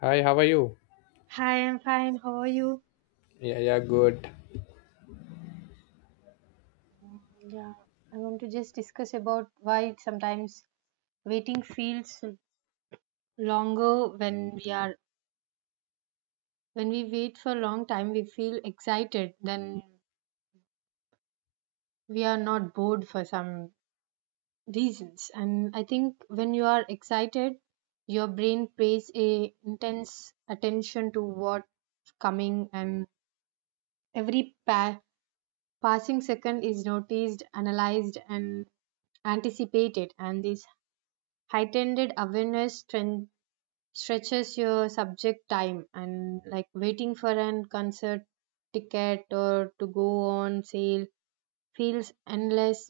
Hi, how are you? Hi, I'm fine. How are you? Yeah, yeah, good. Yeah, I want to just discuss about why sometimes waiting feels longer when we are when we wait for a long time we feel excited then we are not bored for some reasons. And I think when you are excited your brain pays a intense attention to what's coming, and every pa- passing second is noticed, analyzed and anticipated. And this heightened awareness strength stretches your subject time, and like waiting for an concert ticket or to go on sale feels endless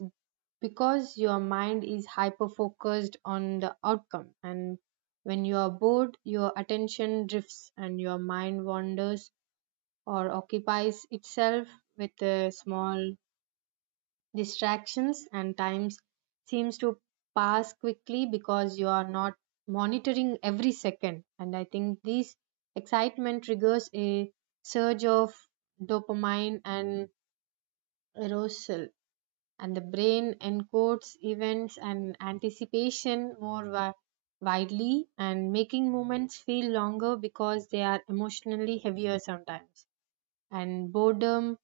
because your mind is hyper focused on the outcome. And when you are bored your attention drifts and your mind wanders or occupies itself with a small distractions, and times seems to pass quickly because you are not monitoring every second. And I think this excitement triggers a surge of dopamine and arousal, and the brain encodes events and anticipation widely, and making moments feel longer because they are emotionally heavier sometimes. And boredom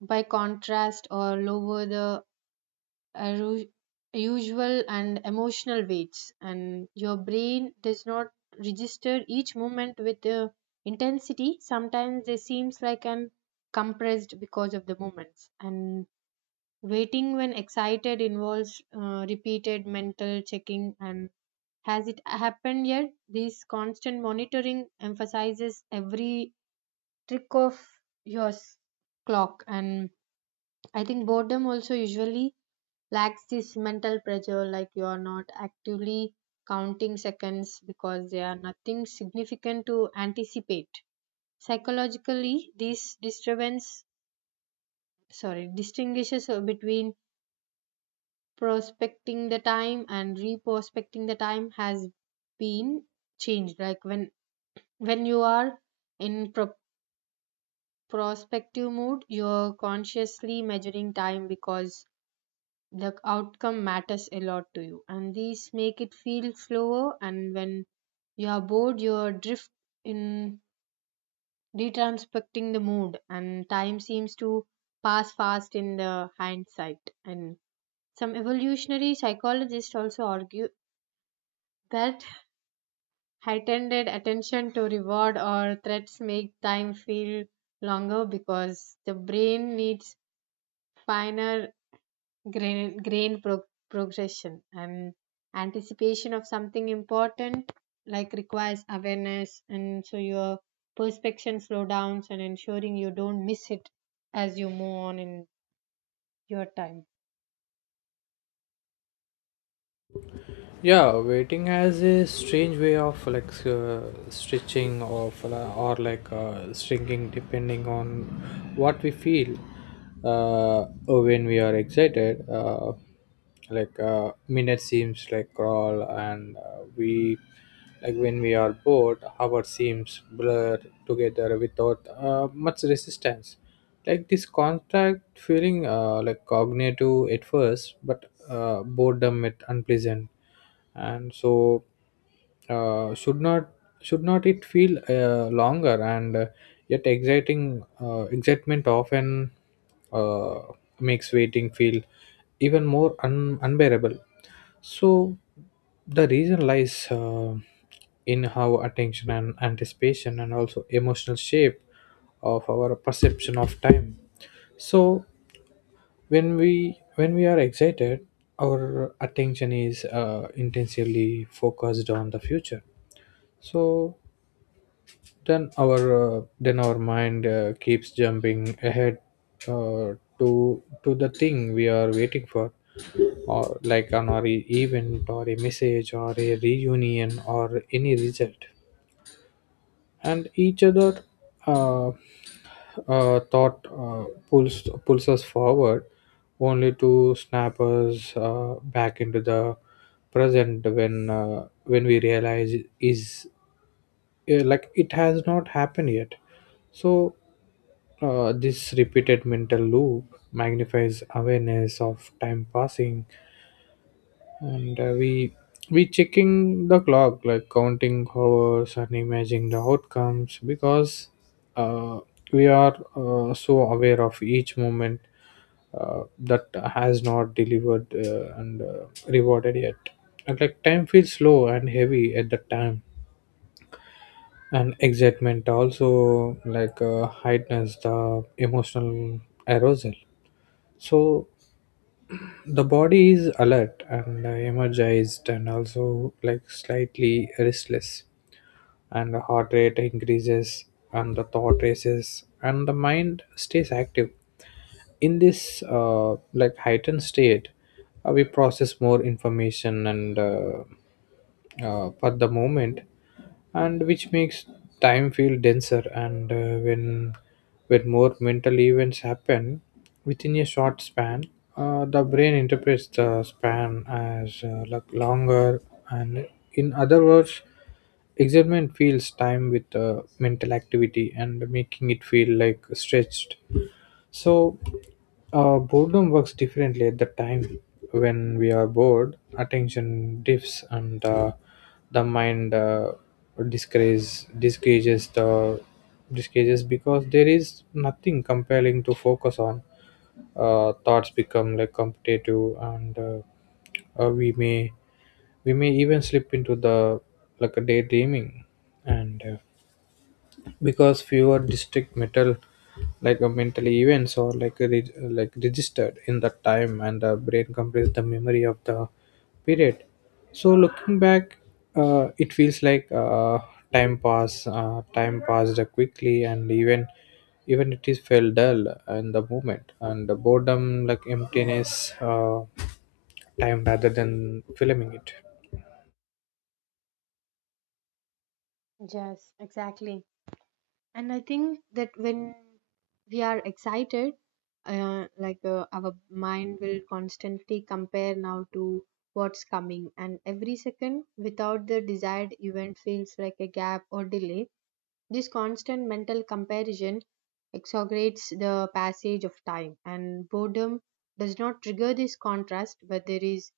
by contrast or lower the a ru- usual and emotional weights, and your brain does not register each moment with intensity. Sometimes they seems like an compressed because of the moments. And waiting when excited involves repeated mental checking and has it happened yet. This constant monitoring emphasizes every trick of yours clock. And I think boredom also usually lacks this mental pressure, like you are not actively counting seconds because there are nothing significant to anticipate. Psychologically this disturbance, sorry, distinguishes between prospecting the time and reprospecting the time has been changed. Like when you are in prospective mood, you're consciously measuring time because the outcome matters a lot to you, and these make it feel slower. And when you are bored you are drift in retrospecting the mood, and time seems to pass fast in the hindsight. And some evolutionary psychologists also argue that heightened attention to reward or threats make time feel longer because the brain needs finer grain, grain pro- progression, and anticipation of something important like requires awareness, and so your perspection slow downs and ensuring you don't miss it as you move on in your time. Yeah, waiting has a strange way of like stretching of or like shrinking depending on what we feel when we are excited. Like minutes seems like crawl, and we like when we are bored, hour seems blur together without much resistance. Like this contract feeling like cognitive at first, but boredom at unpleasant. And so uh, should not should not it feel longer? And yet exciting excitement often uh, makes waiting feel even more unbearable. So the reason lies in how attention and anticipation and also emotional shape of our perception of time. So when we are excited, our attention is intensively focused on the future. So then our mind keeps jumping ahead, uh, to the thing we are waiting for, or like an or event, or a message, or a reunion, or any result. And each other uh, thought pulls us forward only to snap us back into the present when we realize is like it has not happened yet. So this repeated mental loop magnifies awareness of time passing. And we checking the clock, like counting hours and imagining the outcomes because uh, we are so aware of each moment that has not delivered and rewarded yet, and like time feels slow and heavy at that time. And excitement also like heightens the emotional arousal. So the body is alert and energized and also like slightly restless, and the heart rate increases, and the thought races, and the mind stays active. In this like heightened state we process more information, and at the moment, and which makes time feel denser. And when more mental events happen within a short span, the brain interprets the span as like longer. And in other words, excitement fills time with mental activity and making it feel like stretched. So boredom works differently at the time. When we are bored, attention dips and the mind disgrace, disgages the disgages because there is nothing compelling to focus on. Thoughts become like competitive, and uh, we may we may even slip into the like a daydreaming. And because fewer district metal like mental events or like like registered in that time, and the brain compresses the memory of the period. So looking back, it feels like time passed quickly, and even even it is felt dull in the moment, and the boredom like emptiness time rather than filming it. Yes, exactly. And I think that when we are excited, our mind will constantly compare now to what's coming, and every second without the desired event feels like a gap or delay. This constant mental comparison exaggerates the passage of time, and boredom does not trigger this contrast, but there is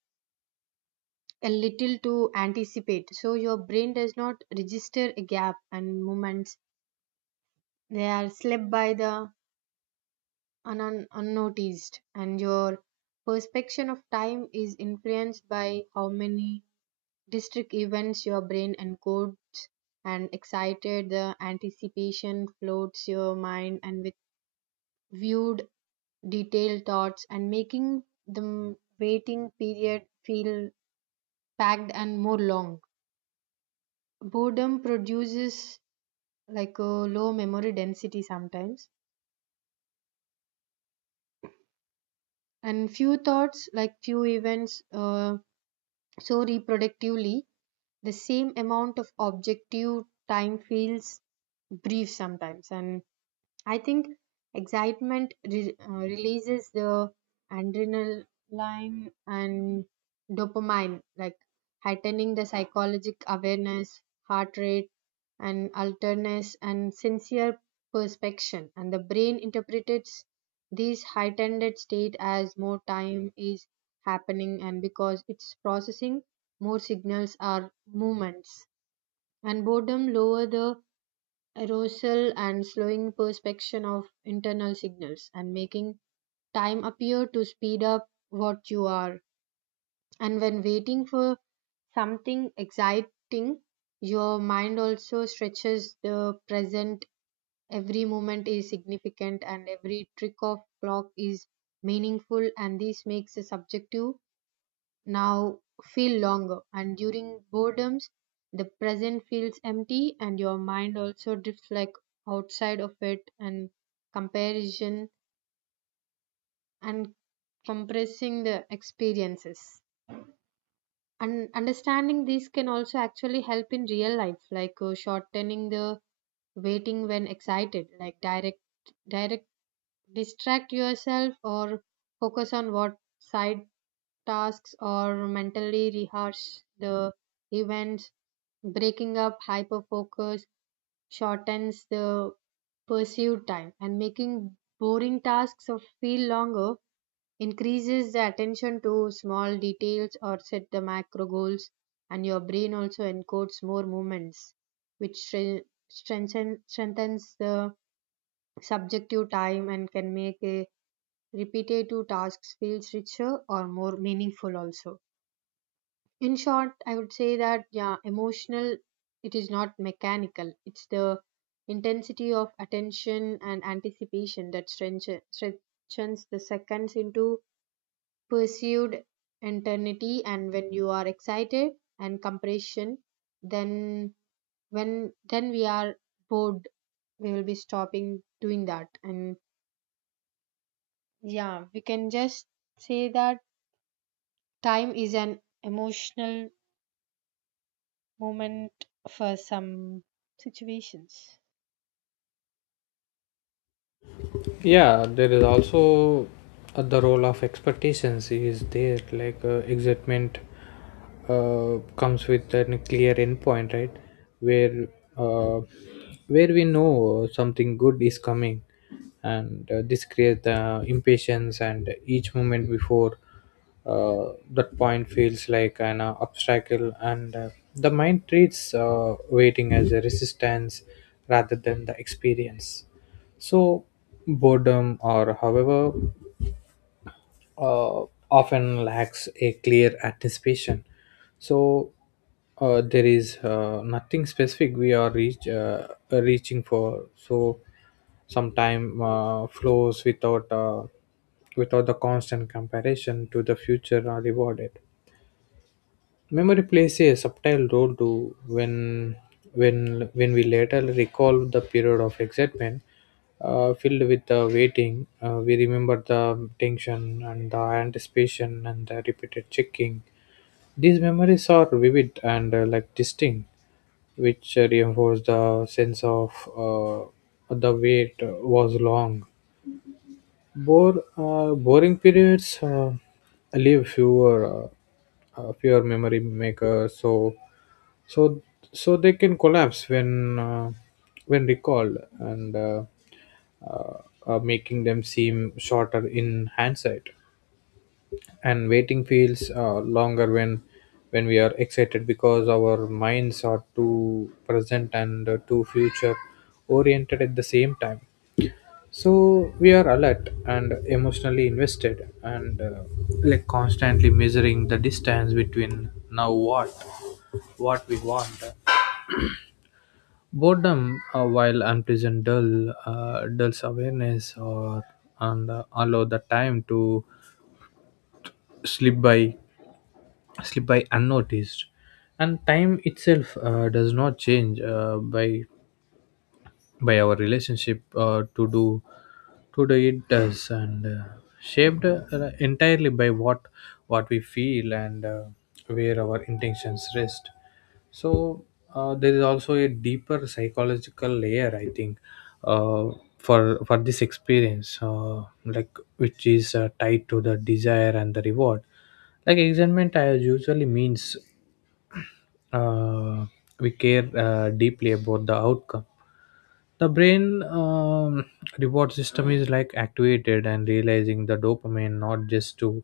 a little to anticipate. So your brain does not register a gap and moments. They are slept by the unnoticed, and your perception of time is influenced by how many distinct events your brain encodes. And excited the anticipation floats your mind and with viewed detailed thoughts, and making the waiting period feel packed and more long. Boredom produces like a low memory density sometimes, and few thoughts, like few events, so reproductively, the same amount of objective time feels brief sometimes. And I think excitement releases the adrenaline and dopamine, like heightening the psychologic awareness, heart rate, and alertness and sincere perspection. And the brain interprets these heightened state as more time is happening, and because it's processing more signals or movements. And boredom lower the arousal and slowing perception of internal signals and making time appear to speed up what you are. And when waiting for something exciting your mind also stretches the present. Every moment is significant and every trick of clock is meaningful, and this makes a subjective now feel longer. And during boredoms the present feels empty and your mind also drifts like outside of it, and comparison and compressing the experiences. And understanding this can also actually help in real life, like shortening the waiting when excited, like direct direct distract yourself or focus on what side tasks or mentally rehearse the events. Breaking up hyper focus shortens the pursuit time, and making boring tasks of feel longer increases the attention to small details or set the macro goals. And your brain also encodes more movements, which strengthens the subjective time and can make a repetitive tasks feels richer or more meaningful also. In short I would say that yeah, emotional, it is not mechanical. It's the intensity of attention and anticipation that strengthens the seconds into pursued eternity. And when you are excited and compression, then when then we are bored we will be stopping doing that. And yeah, we can just say that time is an emotional moment for some situations. Yeah, there is also the role of expectations is there, like excitement comes with a clear endpoint, right? Where uh, where we know something good is coming, and this creates the impatience, and each moment before that point feels like an obstacle, and the mind treats waiting as a resistance rather than the experience. So boredom, or however, uh, often lacks a clear anticipation. So there is nothing specific we are reaching for. So sometime flows without without the constant comparison to the future are rewarded. Memory plays a subtle role too when when we later recall the period of excitement filled with the waiting, we remember the tension and the anticipation and the repeated checking. These memories are vivid and like distinct, which reinforce the sense of uh, the wait was long. Boring periods leave fewer memory makers, so so so they can collapse when recalled, and making them seem shorter in hindsight. And waiting feels longer when we are excited because our minds are too present and too future oriented at the same time. So we are alert and emotionally invested and like constantly measuring the distance between now what we want. Boredom, while unpleasant, dulls awareness or and allow the time to slip by slip by unnoticed. And time itself does not change by our relationship to do it does, and shaped entirely by what we feel and where our intentions rest. So there is also a deeper psychological layer, I think, uh, for this experience, like which is tied to the desire and the reward. Like excitement usually means uh, we care deeply about the outcome. The brain reward system is like activated and realizing the dopamine, not just to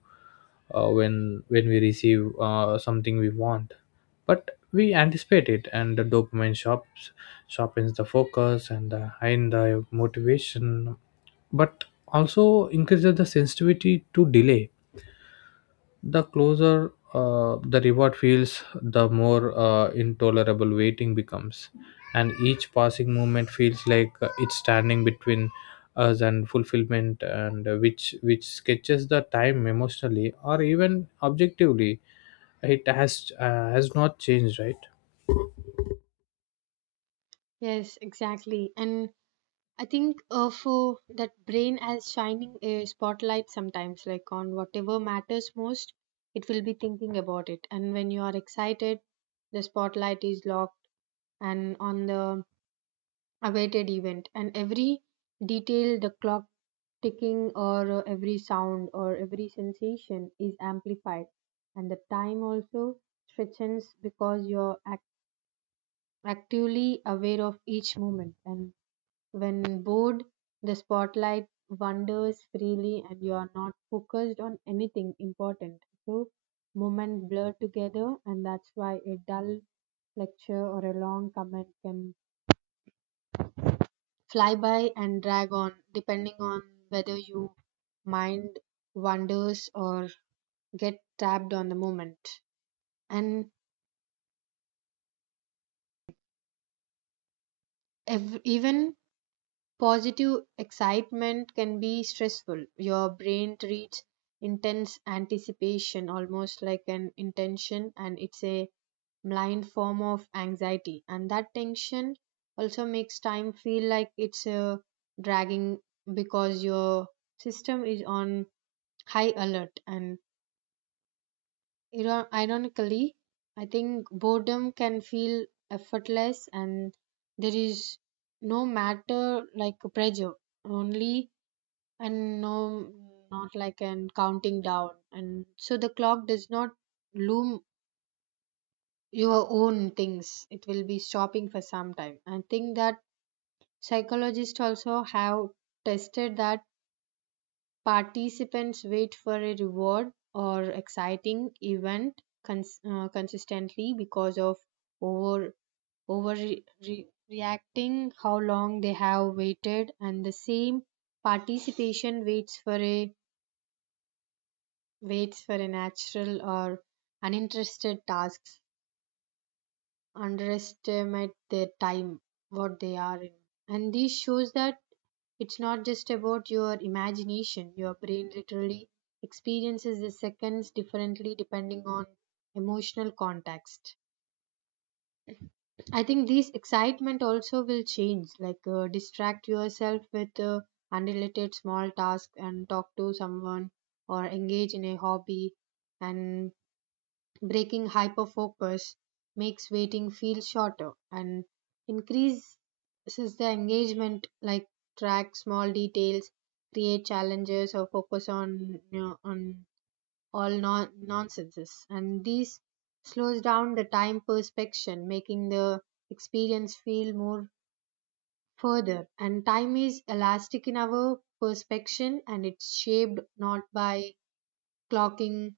when we receive something we want, but we anticipate it. And the dopamine shops sharpens the focus and the motivation, but also increases the sensitivity to delay. The closer the reward feels, the more intolerable waiting becomes, and each passing moment feels like it's standing between us and fulfillment, and which sketches the time emotionally or even objectively. It has not changed, right? Yes, exactly. And I think for that brain as shining a spotlight sometimes, like on whatever matters most, it will be thinking about it. And when you are excited, the spotlight is locked and on the awaited event, and every detail the clock ticking or every sound or every sensation is amplified, and the time also stretches because you're actively aware of each moment. And when bored the spotlight wanders freely and you are not focused on anything important, so moments blur together, and that's why a dull lecture or a long comment can fly by and drag on, depending on whether you mind wanders or get trapped on the moment. And even positive excitement can be stressful. Your brain treats intense anticipation almost like an intention, and it's a blind form of anxiety. And that tension also makes time feel like it's a dragging because your system is on high alert. And ironically, I think boredom can feel effortless, and there is no matter like pressure, only and no, not like an counting down. And so the clock does not loom your own things, it will be stopping for some time. I think that psychologists also have tested that participants wait for a reward or exciting event consistently because of over over reacting how long they have waited, and the same participation waits for a natural or uninterested tasks underestimate their time what they are in. And this shows that it's not just about your imagination. Your brain literally experiences the seconds differently depending on emotional context. I think this excitement also will change, like distract yourself with unrelated small tasks and talk to someone or engage in a hobby. And breaking hyperfocus makes waiting feel shorter and increases the engagement, like track small details, create challenges or focus on, you know, on all nonsenses, and these slows down the time perspection, making the experience feel more further. And time is elastic in our perspection, and it's shaped not by clocking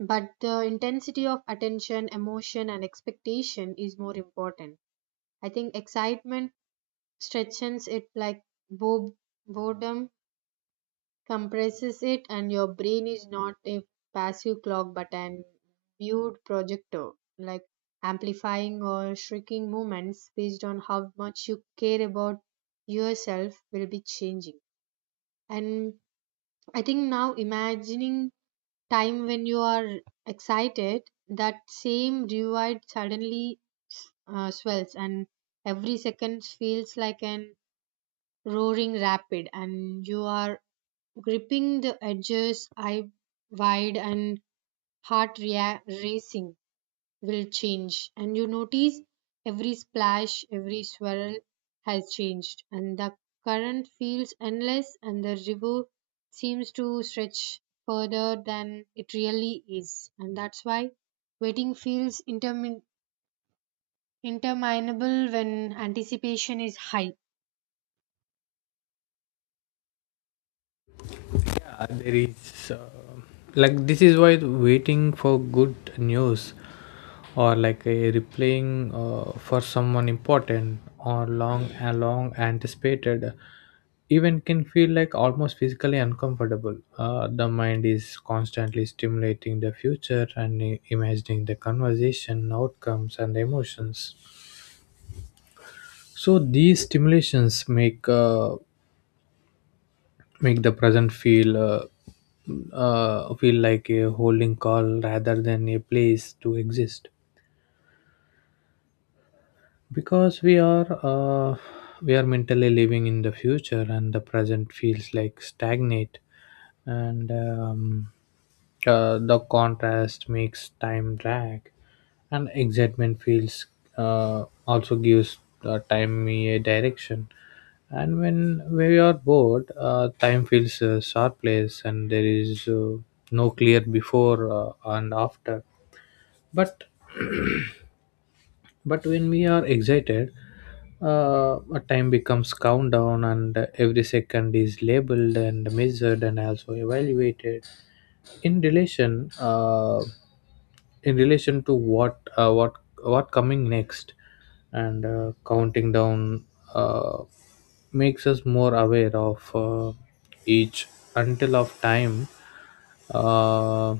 but the intensity of attention, emotion and expectation is more important. I think excitement stretches it, like bo- boredom compresses it, and your brain is not a passive clock but an viewed projector, like amplifying or shrinking movements based on how much you care about yourself will be changing. And I think now imagining time when you are excited, that same divide suddenly swells, and every second feels like an roaring rapid, and you are gripping the edges, eye wide, and racing will change, and you notice every splash, every swirl has changed, and the current feels endless, and the river seems to stretch further than it really is. And that's why waiting feels interminable when anticipation is high. There is like this is why waiting for good news or like a replaying for someone important, or long a long anticipated event can feel like almost physically uncomfortable. Uh, the mind is constantly stimulating the future and imagining the conversation outcomes and emotions. So these stimulations make the present feel feel like a holding call rather than a place to exist, because we are mentally living in the future, and the present feels like stagnate. And the contrast makes time drag, and excitement feels also gives time a direction. And when we are bored, time feels a sharp place, and there is no clear before and after. But but when we are excited, a time becomes countdown, and every second is labeled and measured and also evaluated in relation uh, in relation to what what coming next. And counting down uh, makes us more aware of each until of time. Uh,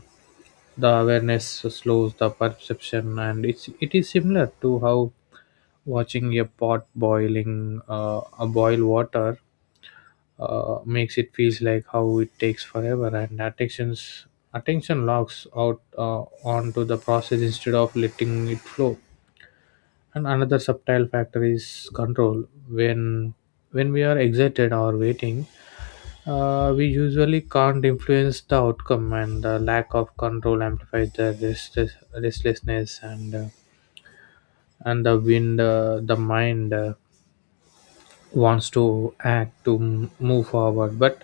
the awareness slows the perception, and it is similar to how watching a pot boiling, a boil water, makes it feels like how it takes forever. And attention locks out onto the process instead of letting it flow. And another subtle factor is control. When we are excited or waiting, we usually can't influence the outcome, and the lack of control amplifies restlessness and the wind. The mind wants to act to move forward,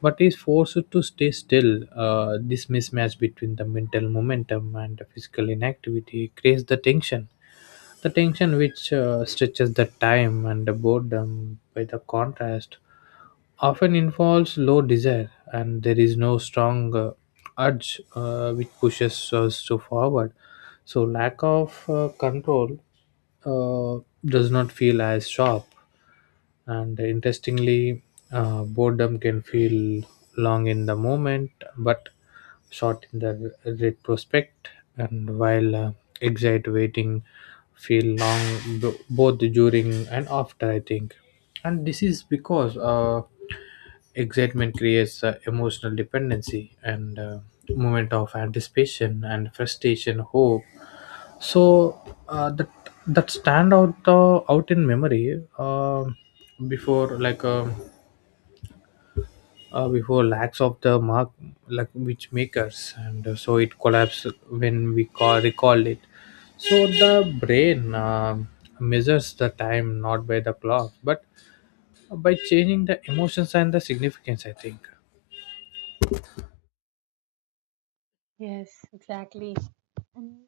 but is forced to stay still. This mismatch between the mental momentum and the physical inactivity creates the tension. The tension which stretches the time. And the boredom by the contrast often involves low desire, and there is no strong urge which pushes us to forward. So lack of control does not feel as sharp. And interestingly, boredom can feel long in the moment but short in the retrospect. And while exit waiting feel long both during and after, I think. And this is because excitement creates emotional dependency and moment of anticipation and frustration hope. So that that stand out out in memory. Before before lacks of the mark, like which makers, and so it collapsed when we call recall it. So the brain measures the time not by the clock but by changing the emotions and the significance, I think. Yes, exactly. And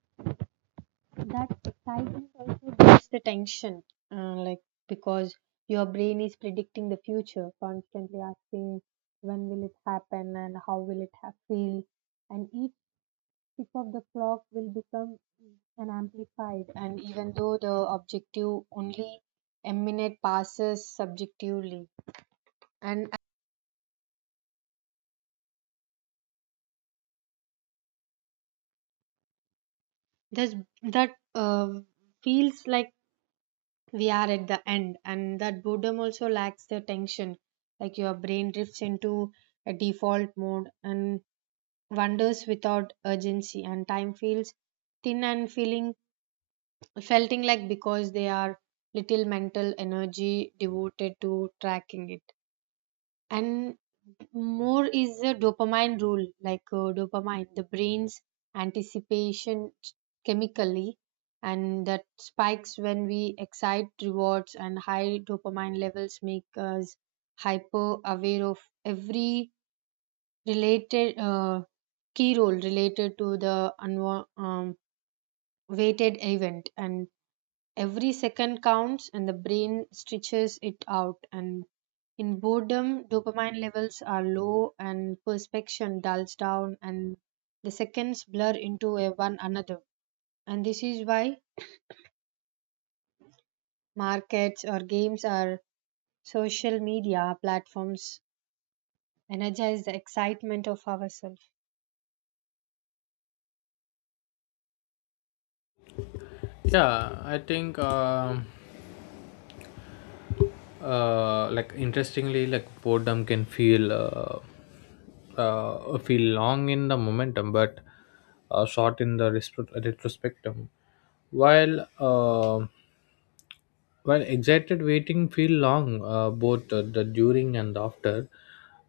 that excitement also builds the tension, uh, like because your brain is predicting the future, constantly asking when will it happen and how will it feel, and each tick of the clock will become an amplified, and even though the objective only a minute passes subjectively, and thus that feels like we are at the end. And that boredom also lacks the tension, like your brain drifts into a default mode and wanders without urgency, and time feels thin and feeling felting like because they are little mental energy devoted to tracking it. And more is the dopamine rule, like dopamine, the brain's anticipation chemically, and that spikes when we excite rewards, and high dopamine levels make us hyper aware of every related key role related to the weighted event. And every second counts, and the brain stretches it out. And in boredom, dopamine levels are low, and perception dulls down, and the seconds blur into a one another. And this is why markets or games or social media platforms energize the excitement of ourselves. Yeah, I think like interestingly like boredom can feel feel long in the momentum but short in the retrospectum, while uh, while excited waiting feel long both the during and after.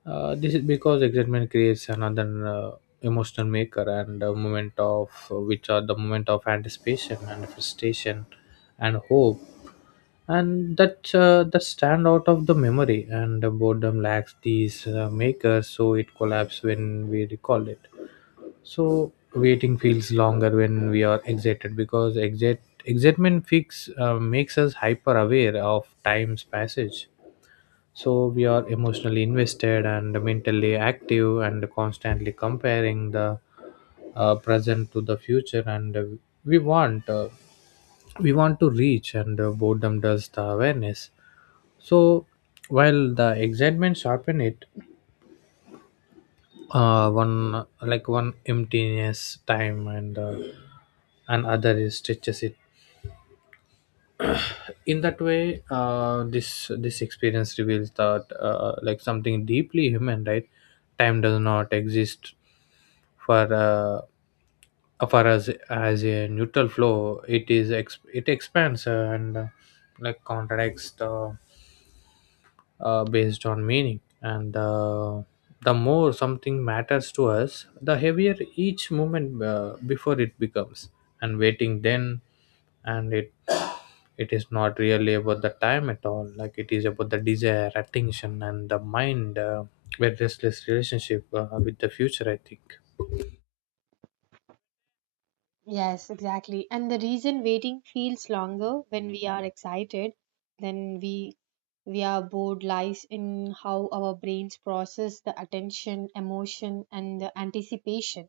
This is because excitement creates another emotional maker and a moment of which are the moment of anticipation and frustration and hope. And that that stand out of the memory, and the boredom lacks these makers, so it collapses when we recall it. So waiting feels longer when we are excited because exit excitement fix makes us hyper aware of time's passage. So we are emotionally invested and mentally active and constantly comparing the present to the future, and we want uh, we want to reach. And boredom does the awareness. So while the excitement sharpen it, one emptiness time and other is stretches it. In that way, this experience reveals that like something deeply human, right? Time does not exist for uh, for us as a neutral flow. It is it expands and like contracts the based on meaning. And the more something matters to us, the heavier each moment before it becomes. And waiting then, and it is not really about the time at all. Like it is about the desire, attention, and the mind. Very restless relationship with the future, I think. Yes, exactly. And the reason waiting feels longer when we are excited than we are bored lies in how our brains process the attention, emotion, and the anticipation.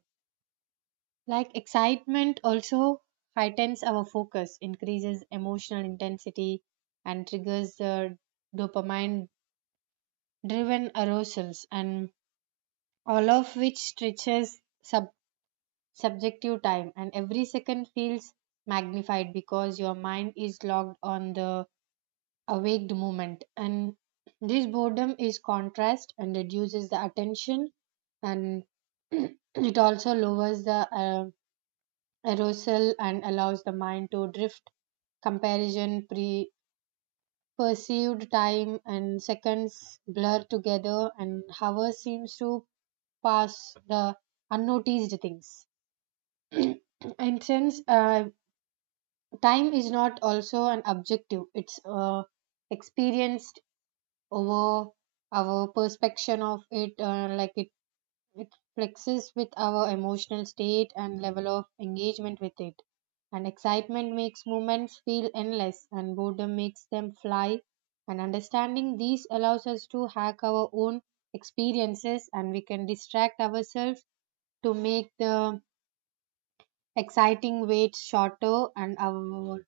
Like excitement also heightens our focus, increases emotional intensity, and triggers the dopamine driven arousals, and all of which stretches subjective time, and every second feels magnified because your mind is locked on the awaked moment. And this boredom is contrast and reduces the attention, and it also lowers the arousal and allows the mind to drift comparison pre perceived time, and seconds blur together and hours seems to pass the unnoticed things. And since time is not also an objective, it's experienced over our perception of it, like it flexes with our emotional state and level of engagement with it. And excitement makes moments feel endless and boredom makes them fly. And understanding these allows us to hack our own experiences, and we can distract ourselves to make the exciting wait shorter and our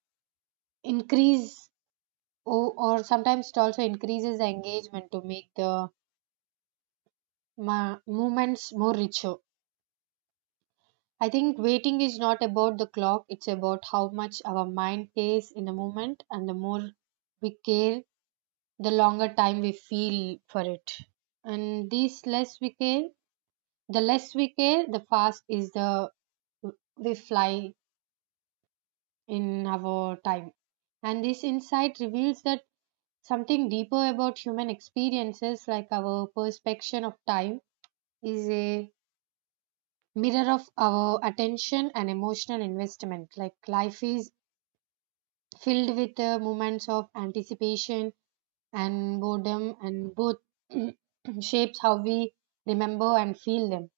increase. Oh, or sometimes it also increases the engagement to make the movements more richer. I think waiting is not about the clock, it's about how much our mind pays in the moment, and the more we care, the longer time we feel for it. And this less we care, the fast is the we fly in our time. And this insight reveals that something deeper about human experiences, like our perception of time is a mirror of our attention and emotional investment. Like life is filled with moments of anticipation and boredom, and both shapes how we remember and feel them.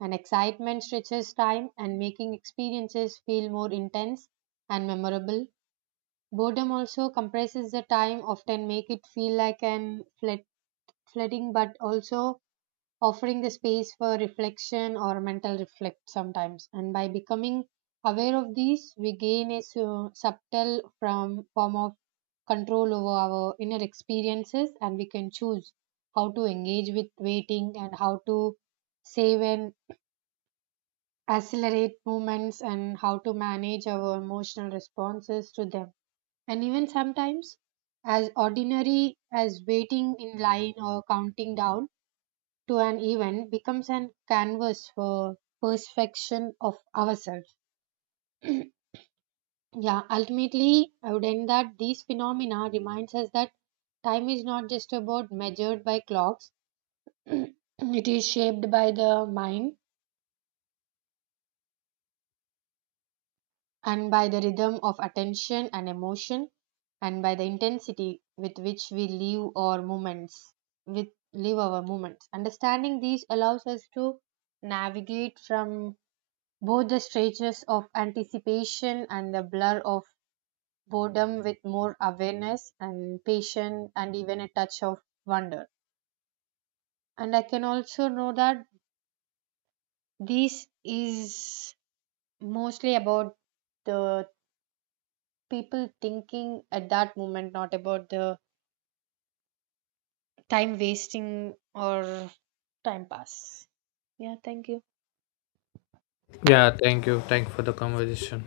And excitement stretches time and making experiences feel more intense and memorable. Boredom also compresses the time, often make it feel like an flat, flooding, but also offering the space for reflection or mental reflect sometimes. And by becoming aware of these, we gain a subtle from form of control over our inner experiences, and we can choose how to engage with waiting and how to save and accelerate movements and how to manage our emotional responses to them. And even sometimes, as ordinary as waiting in line or counting down to an event becomes an canvas for perfection of ourselves. Yeah, ultimately, I would end that these phenomena reminds us that time is not just about measured by clocks. It is shaped by the mind and by the rhythm of attention and emotion and by the intensity with which we live our moments with live our moments. Understanding these allows us to navigate from both the stretches of anticipation and the blur of boredom with more awareness and patience and even a touch of wonder. And I can also know that this is mostly about the people thinking at that moment, not about the time wasting or time pass. Yeah, thank you. Yeah. Thank you. Thank you for the conversation.